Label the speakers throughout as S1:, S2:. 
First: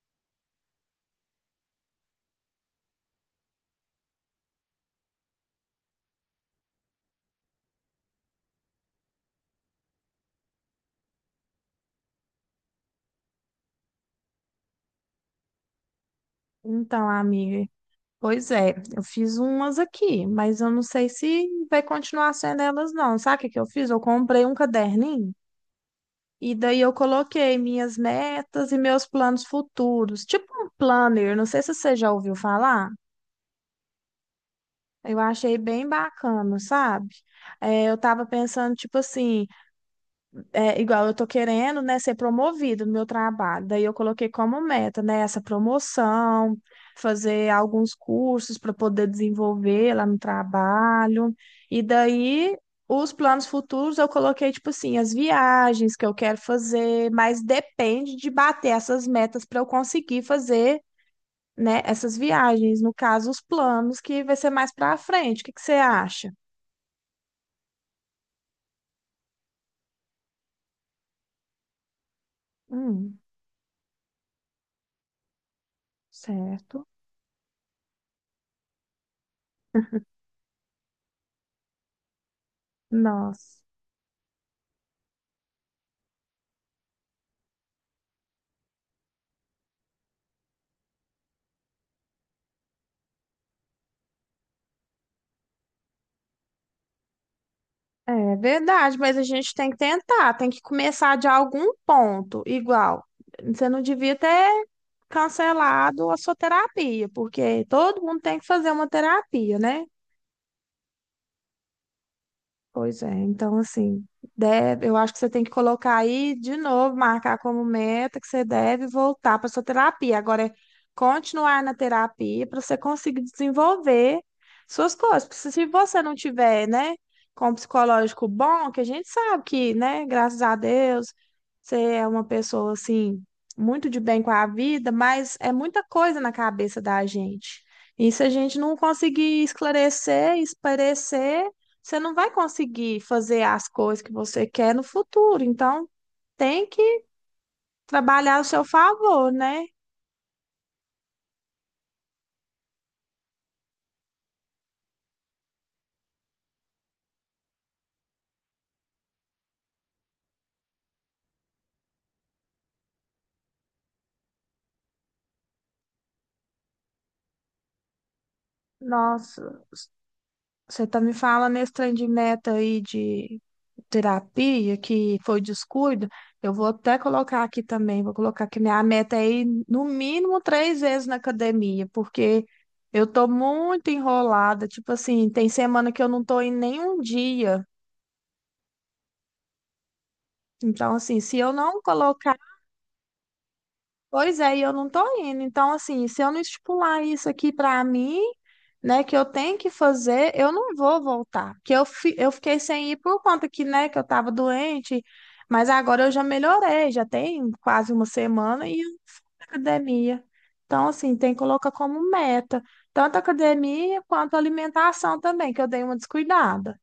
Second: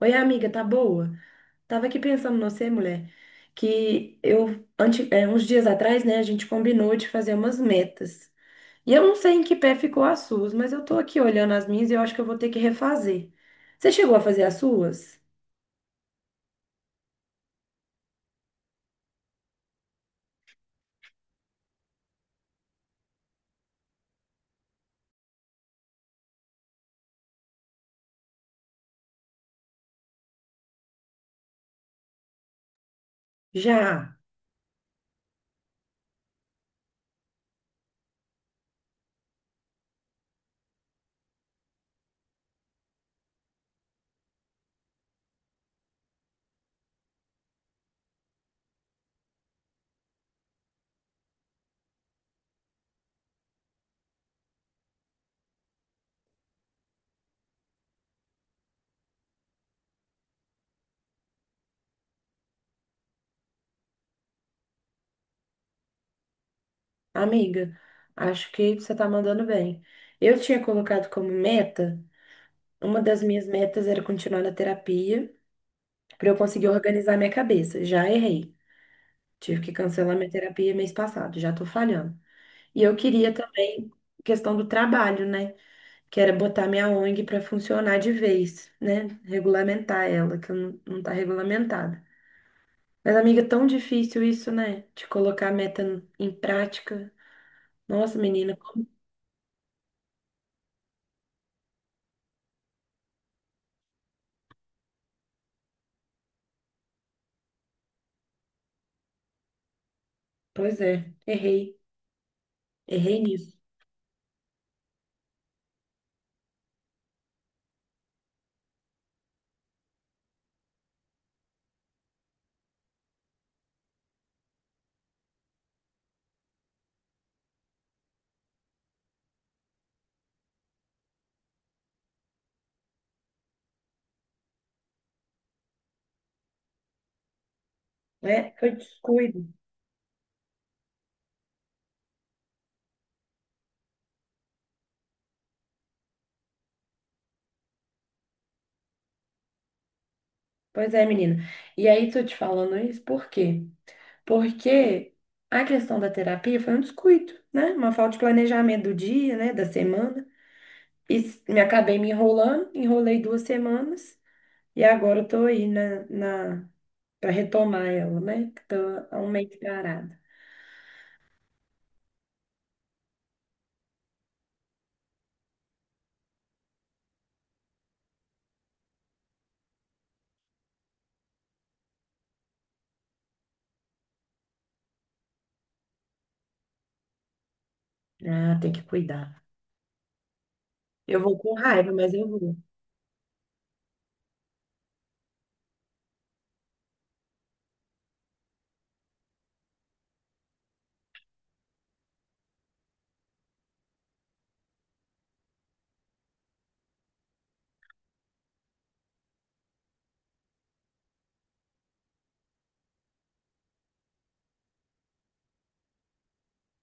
S1: Oi, amiga, tá boa? Tava aqui pensando em você, mulher, que eu, ante, uns dias atrás, né, a gente combinou de fazer umas metas. E eu não sei em que pé ficou as suas, mas eu tô aqui olhando as minhas e eu acho que eu vou ter que refazer. Você chegou a fazer as suas?
S2: Então, amiga, pois é, eu fiz umas aqui, mas eu não sei se vai continuar sendo elas, não. Sabe o que que eu fiz? Eu comprei um caderninho e daí eu coloquei minhas metas e meus planos futuros, tipo um planner, não sei se você já ouviu falar.
S1: Já,
S2: Eu achei bem bacana, sabe? É, eu tava pensando, tipo assim, é, igual eu tô querendo, né, ser promovido no meu trabalho. Daí eu coloquei como meta, né, essa promoção, fazer alguns cursos para poder desenvolver lá no trabalho. E daí os planos futuros eu coloquei tipo assim, as viagens que eu quero fazer, mas depende de bater essas metas para eu conseguir fazer, né, essas viagens, no caso os planos que vai ser mais para frente. O que que você acha?
S1: amiga. Acho que você tá mandando bem. Eu tinha colocado como meta, uma
S2: Hum,
S1: das minhas metas era continuar na terapia, pra eu conseguir
S2: certo.
S1: organizar minha cabeça. Já errei. Tive que cancelar minha terapia mês passado, já tô falhando. E eu queria
S2: Nossa.
S1: também questão do trabalho, né? Que era botar minha ONG para funcionar de vez, né? Regulamentar ela, que eu não tá regulamentada. Mas, amiga, é tão difícil isso, né? De colocar a meta em prática. Nossa,
S2: É
S1: menina, como...
S2: verdade, mas a gente tem que tentar, tem que começar de algum ponto. Igual, você não devia ter cancelado a sua terapia, porque todo mundo tem que fazer uma terapia, né?
S1: Pois é, errei.
S2: Pois é,
S1: Errei nisso,
S2: então assim, deve, eu acho que você tem que colocar aí de novo, marcar como meta que você deve voltar para sua terapia. Agora é continuar na terapia para você conseguir desenvolver suas coisas. Porque se você não tiver, né, com um psicológico bom, que a gente sabe que, né, graças a Deus, você é uma pessoa assim muito de bem com a vida, mas é muita coisa na cabeça da gente. E se a
S1: né?
S2: gente
S1: Foi
S2: não conseguir
S1: descuido.
S2: esclarecer, esparecer você não vai conseguir fazer as coisas que você quer no futuro. Então, tem que trabalhar ao seu favor, né?
S1: Pois é, menina. E aí, tô te falando isso por quê? Porque a questão da terapia foi um descuido, né? Uma falta de planejamento do dia, né? Da semana. E me acabei me enrolando, enrolei duas semanas e agora eu tô aí na, na para retomar ela, né? Que tô há um mês
S2: Nossa,
S1: parada.
S2: você tá me falando esse trem de meta aí de terapia, que foi descuido. Eu vou até colocar aqui também, vou colocar que minha meta é ir no mínimo 3 vezes na academia, porque eu tô muito enrolada. Tipo assim, tem semana que eu não tô em nenhum dia.
S1: Ah, tem que cuidar.
S2: Então, assim,
S1: Eu vou
S2: se eu
S1: com
S2: não
S1: raiva, mas eu
S2: colocar.
S1: vou,
S2: Pois é, e eu não tô indo. Então, assim, se eu não estipular isso aqui pra mim, né, que eu tenho que fazer, eu não vou voltar. Que eu, eu fiquei sem ir por conta que, né, que eu tava doente, mas agora eu já melhorei, já tem quase uma semana e eu na academia. Então, assim, tem que colocar como meta, tanto a academia quanto a alimentação também, que eu dei uma descuidada.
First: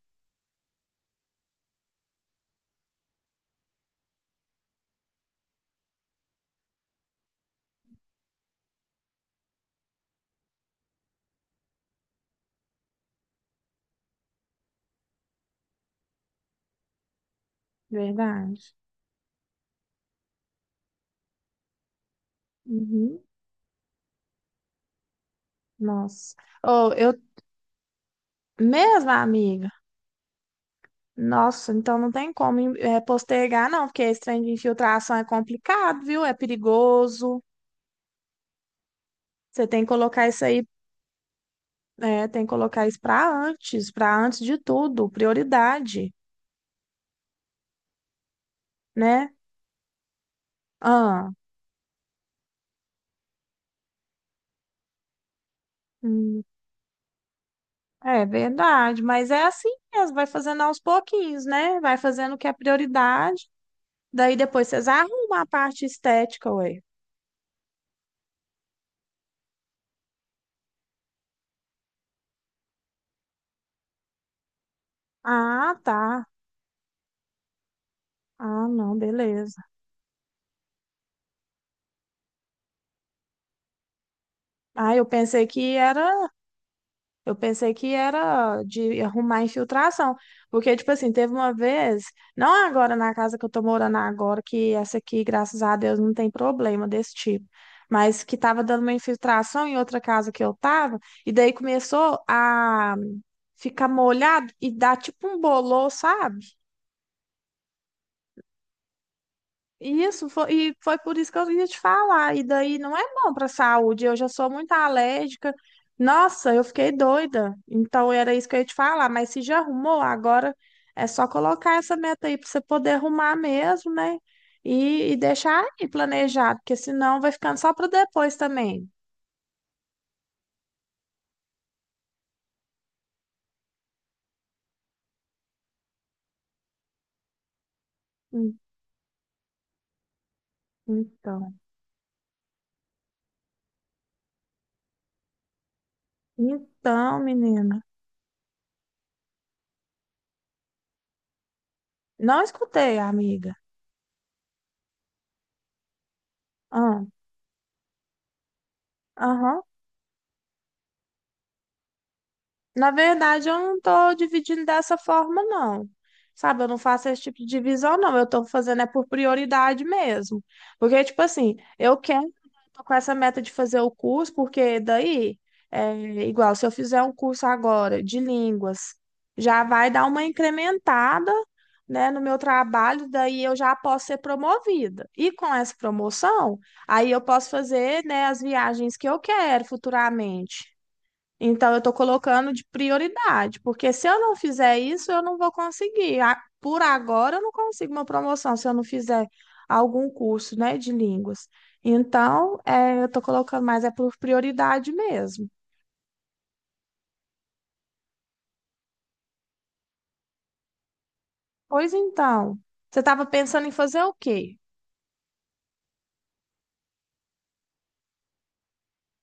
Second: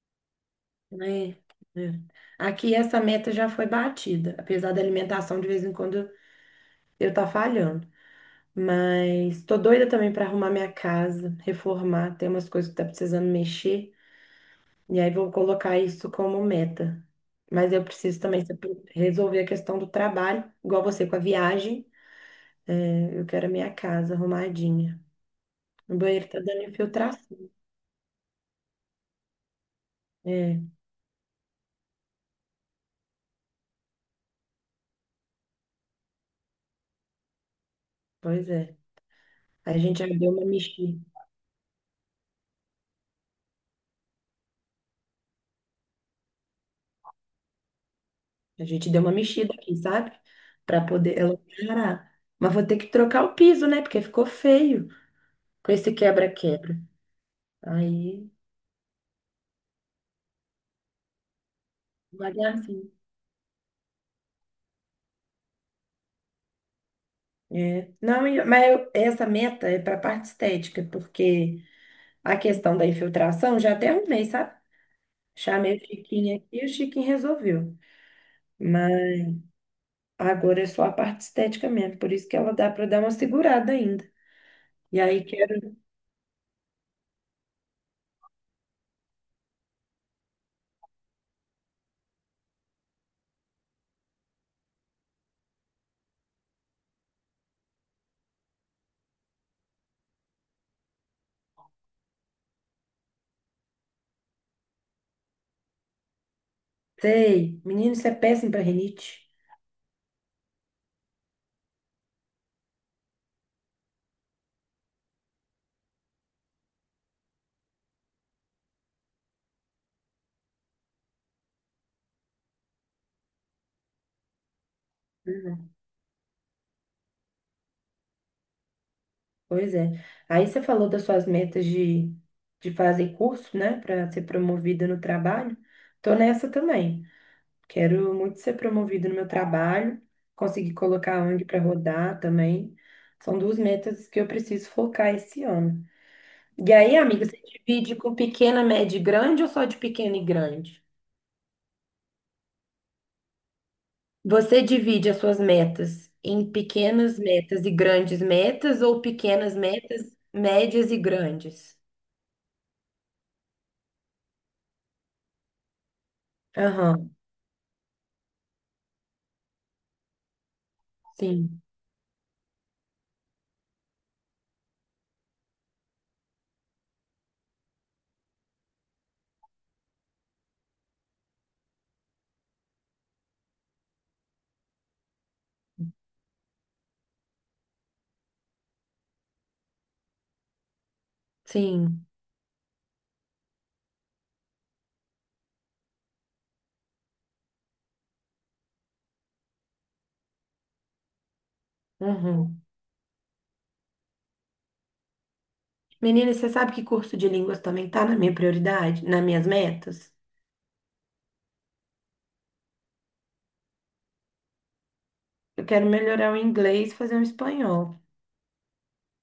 S1: né? É. Aqui essa meta já foi batida, apesar da alimentação de vez em quando eu tá falhando. Mas tô doida também para arrumar minha casa, reformar, tem umas coisas que tá precisando mexer. E aí vou colocar isso como meta. Mas eu preciso também
S2: Verdade.
S1: saber resolver a questão do trabalho, igual você com a viagem.
S2: Uhum.
S1: É, eu quero a minha casa arrumadinha. O banheiro
S2: Nossa.
S1: tá dando
S2: Ou eu
S1: infiltração.
S2: mesma, amiga.
S1: É,
S2: Nossa, então não tem como postergar, não, porque esse trem de infiltração é complicado, viu? É perigoso.
S1: pois é.
S2: Você
S1: A
S2: tem que
S1: gente já
S2: colocar
S1: deu
S2: isso
S1: uma
S2: aí,
S1: mexida.
S2: tem que colocar isso para antes de tudo, prioridade,
S1: A gente deu uma
S2: né?
S1: mexida aqui, sabe? Para poder
S2: Ah,
S1: ela parar. Mas vou ter que trocar o piso, né? Porque ficou feio com esse
S2: hum,
S1: quebra-quebra.
S2: é
S1: Aí,
S2: verdade, mas é assim mesmo, vai fazendo aos pouquinhos, né? Vai fazendo o que é
S1: devagarzinho.
S2: prioridade, daí depois vocês arrumam a parte estética, ué.
S1: É. Não, mas essa meta é para a parte estética, porque a questão da infiltração, já até arrumei, sabe?
S2: Ah,
S1: Chamei o
S2: tá.
S1: Chiquinho aqui e o Chiquinho resolveu.
S2: Ah, não,
S1: Mas
S2: beleza.
S1: agora é só a parte estética mesmo, por isso que ela dá para dar uma segurada ainda.
S2: Ah,
S1: E
S2: eu
S1: aí
S2: pensei que
S1: quero,
S2: era Eu pensei que era de arrumar infiltração. Porque, tipo assim, teve uma vez, não agora na casa que eu tô morando agora, que essa aqui, graças a Deus, não tem problema desse tipo. Mas que tava dando uma infiltração em outra casa que eu tava, e daí começou a ficar molhado e dar tipo um bolor, sabe?
S1: sei, menino, isso é péssimo para rinite.
S2: E isso, foi por isso que eu ia te falar. E daí não é bom para a saúde. Eu já sou muito alérgica. Nossa, eu fiquei doida. Então era isso que eu ia te falar. Mas se já arrumou, agora é só colocar essa meta aí para você poder arrumar mesmo, né? E deixar
S1: Uhum.
S2: aí planejado, porque senão vai ficando só para depois também.
S1: Pois é. Aí você falou das suas metas de fazer curso, né, para ser promovida no trabalho. Tô nessa também. Quero muito ser
S2: Hum,
S1: promovida no meu trabalho, conseguir colocar a ONG
S2: Então,
S1: para rodar também. São duas metas que eu preciso focar esse ano. E aí,
S2: então,
S1: amiga, você
S2: menina.
S1: divide com pequena, média e grande ou só de pequena e grande?
S2: Não escutei, amiga.
S1: Você divide as suas metas em
S2: Ah,
S1: pequenas metas e grandes metas ou pequenas
S2: aham.
S1: metas, médias e grandes?
S2: Na verdade, eu não tô dividindo dessa forma, não. Sabe, eu não faço
S1: Aham,
S2: esse tipo de divisão, não. Eu tô fazendo é por prioridade mesmo. Porque, tipo assim,
S1: sim,
S2: eu quero, né, tô com essa meta de fazer o curso, porque daí, é igual, se eu fizer um curso agora de línguas, já vai dar uma incrementada, né, no meu trabalho, daí eu já posso ser promovida. E com essa promoção, aí eu posso fazer, né, as viagens que eu quero futuramente. Então, eu estou
S1: sim.
S2: colocando de prioridade, porque se eu não fizer isso, eu não vou conseguir. Por agora, eu não consigo uma promoção se eu não fizer algum curso, né, de línguas. Então,
S1: Uhum.
S2: é, eu estou colocando, mas é por prioridade mesmo.
S1: Menina, você sabe que curso de línguas também tá na minha prioridade, nas minhas metas?
S2: Pois então, você estava pensando em fazer o quê?
S1: Eu quero melhorar o inglês, e fazer um espanhol.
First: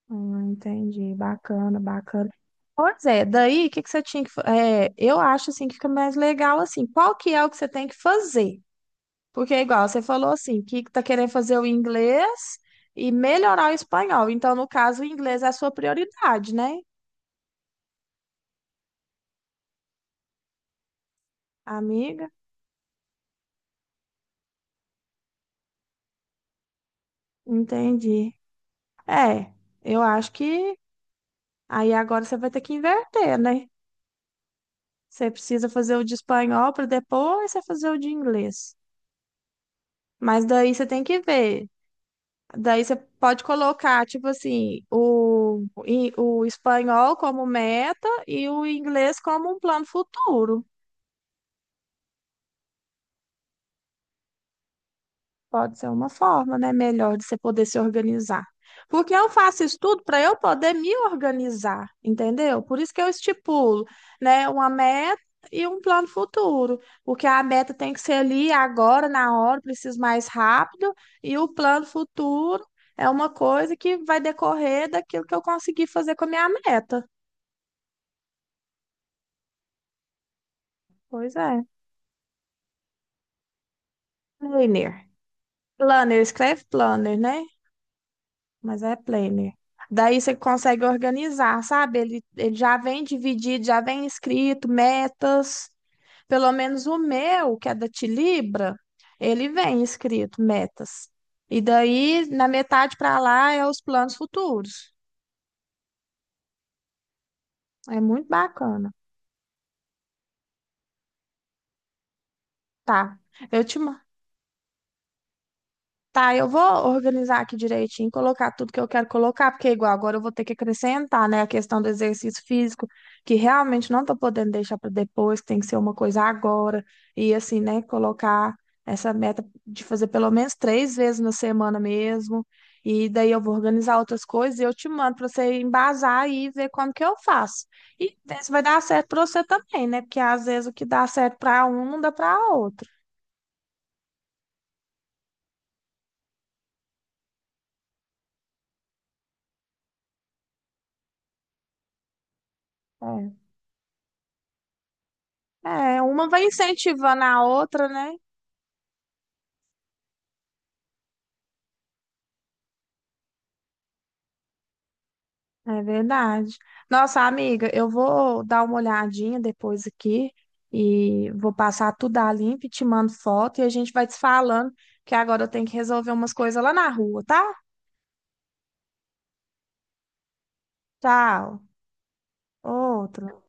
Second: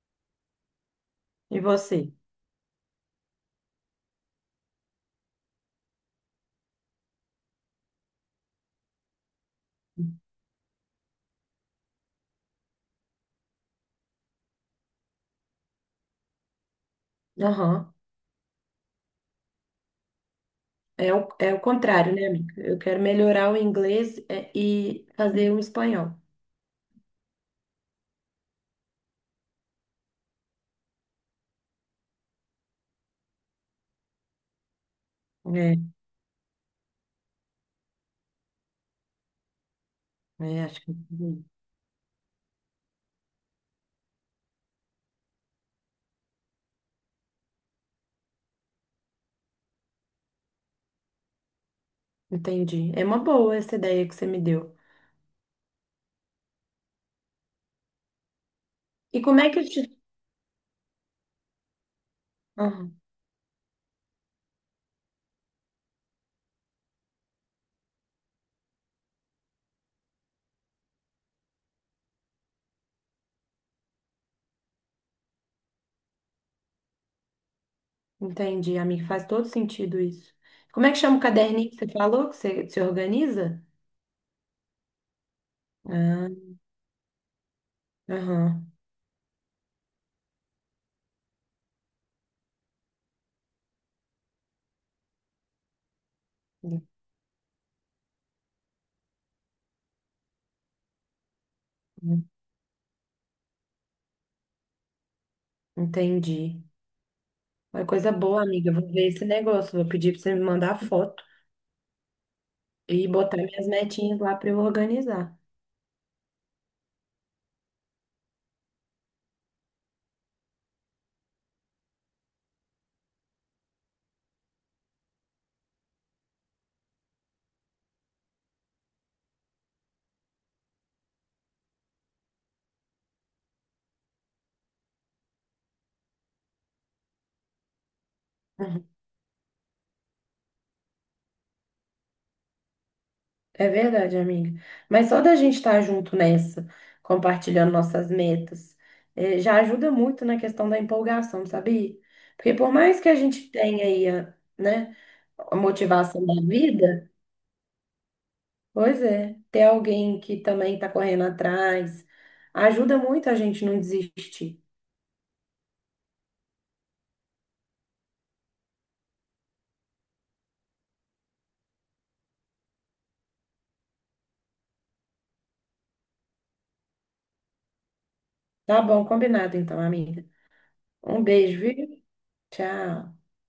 S2: Entendi,
S1: E
S2: bacana,
S1: você?
S2: bacana. Pois é, daí, o que que você tinha que... é, eu acho, assim, que fica mais legal, assim, qual que é o que você tem que fazer? Porque é igual, você falou assim, que tá querendo fazer o inglês e melhorar o espanhol. Então, no caso, o inglês é a sua prioridade, né,
S1: Aham. É o contrário, né,
S2: amiga?
S1: amiga? Eu quero melhorar o inglês é, e fazer um espanhol.
S2: Entendi. É, eu acho que aí agora você vai ter que inverter, né? Você precisa
S1: É.
S2: fazer o de espanhol para depois você fazer o de inglês. Mas
S1: É,
S2: daí
S1: acho
S2: você
S1: que
S2: tem que ver. Daí você pode colocar, tipo assim, o espanhol como meta e o inglês como um plano futuro.
S1: entendi. É uma boa essa ideia que você me deu.
S2: Pode ser uma forma, né, melhor de você poder se organizar. Porque
S1: E
S2: eu
S1: como é que
S2: faço
S1: eu
S2: isso
S1: te.
S2: tudo para eu poder me organizar, entendeu? Por isso
S1: Aham,
S2: que eu estipulo, né, uma meta e um plano futuro. Porque a meta tem que ser ali agora, na hora, preciso mais rápido, e o plano futuro é uma coisa que vai decorrer daquilo que eu conseguir fazer com a minha meta.
S1: entendi, amiga. Faz todo sentido isso. Como é que chama o
S2: Pois é.
S1: caderninho que você falou que você se organiza?
S2: Planner. Planner,
S1: Ah,
S2: escreve planner, né?
S1: aham.
S2: Mas é planner. Daí você consegue organizar, sabe? Ele já vem dividido, já vem escrito, metas. Pelo menos o meu, que é da Tilibra, ele vem escrito, metas. E daí, na metade para lá, é os planos futuros.
S1: Entendi. Uma
S2: É
S1: coisa
S2: muito
S1: boa, amiga. Eu vou
S2: bacana.
S1: ver esse negócio. Vou pedir pra você me mandar a foto e
S2: Tá.
S1: botar
S2: Eu
S1: minhas
S2: te, ma-
S1: metinhas lá pra eu organizar.
S2: Tá, eu vou organizar aqui direitinho, colocar tudo que eu quero colocar, porque igual agora eu vou ter que acrescentar, né, a questão do exercício físico, que realmente não tô podendo deixar para depois, que tem que ser uma coisa agora. E assim, né, colocar essa meta de fazer pelo menos 3 vezes na semana mesmo. E daí eu vou organizar outras coisas e eu te mando para você embasar aí e ver como que eu faço. E ver se vai dar certo para você também, né? Porque às vezes o que dá certo para um não dá para outro.
S1: É verdade, amiga. Mas só da gente estar junto nessa, compartilhando nossas metas, já ajuda muito na questão da empolgação, sabia? Porque por mais que a
S2: É.
S1: gente tenha né, a
S2: É,
S1: motivação
S2: uma
S1: da
S2: vai
S1: vida,
S2: incentivando a outra, né?
S1: pois é, ter alguém que também está correndo atrás ajuda muito a gente não desistir.
S2: É verdade. Nossa, amiga, eu vou dar uma olhadinha depois aqui e vou passar tudo a limpo e te mando foto e a gente vai te falando que agora eu tenho que resolver umas coisas lá na rua, tá?
S1: Tá bom, combinado então, amiga. Um
S2: Tchau.
S1: beijo, viu? Tchau.
S2: Outra.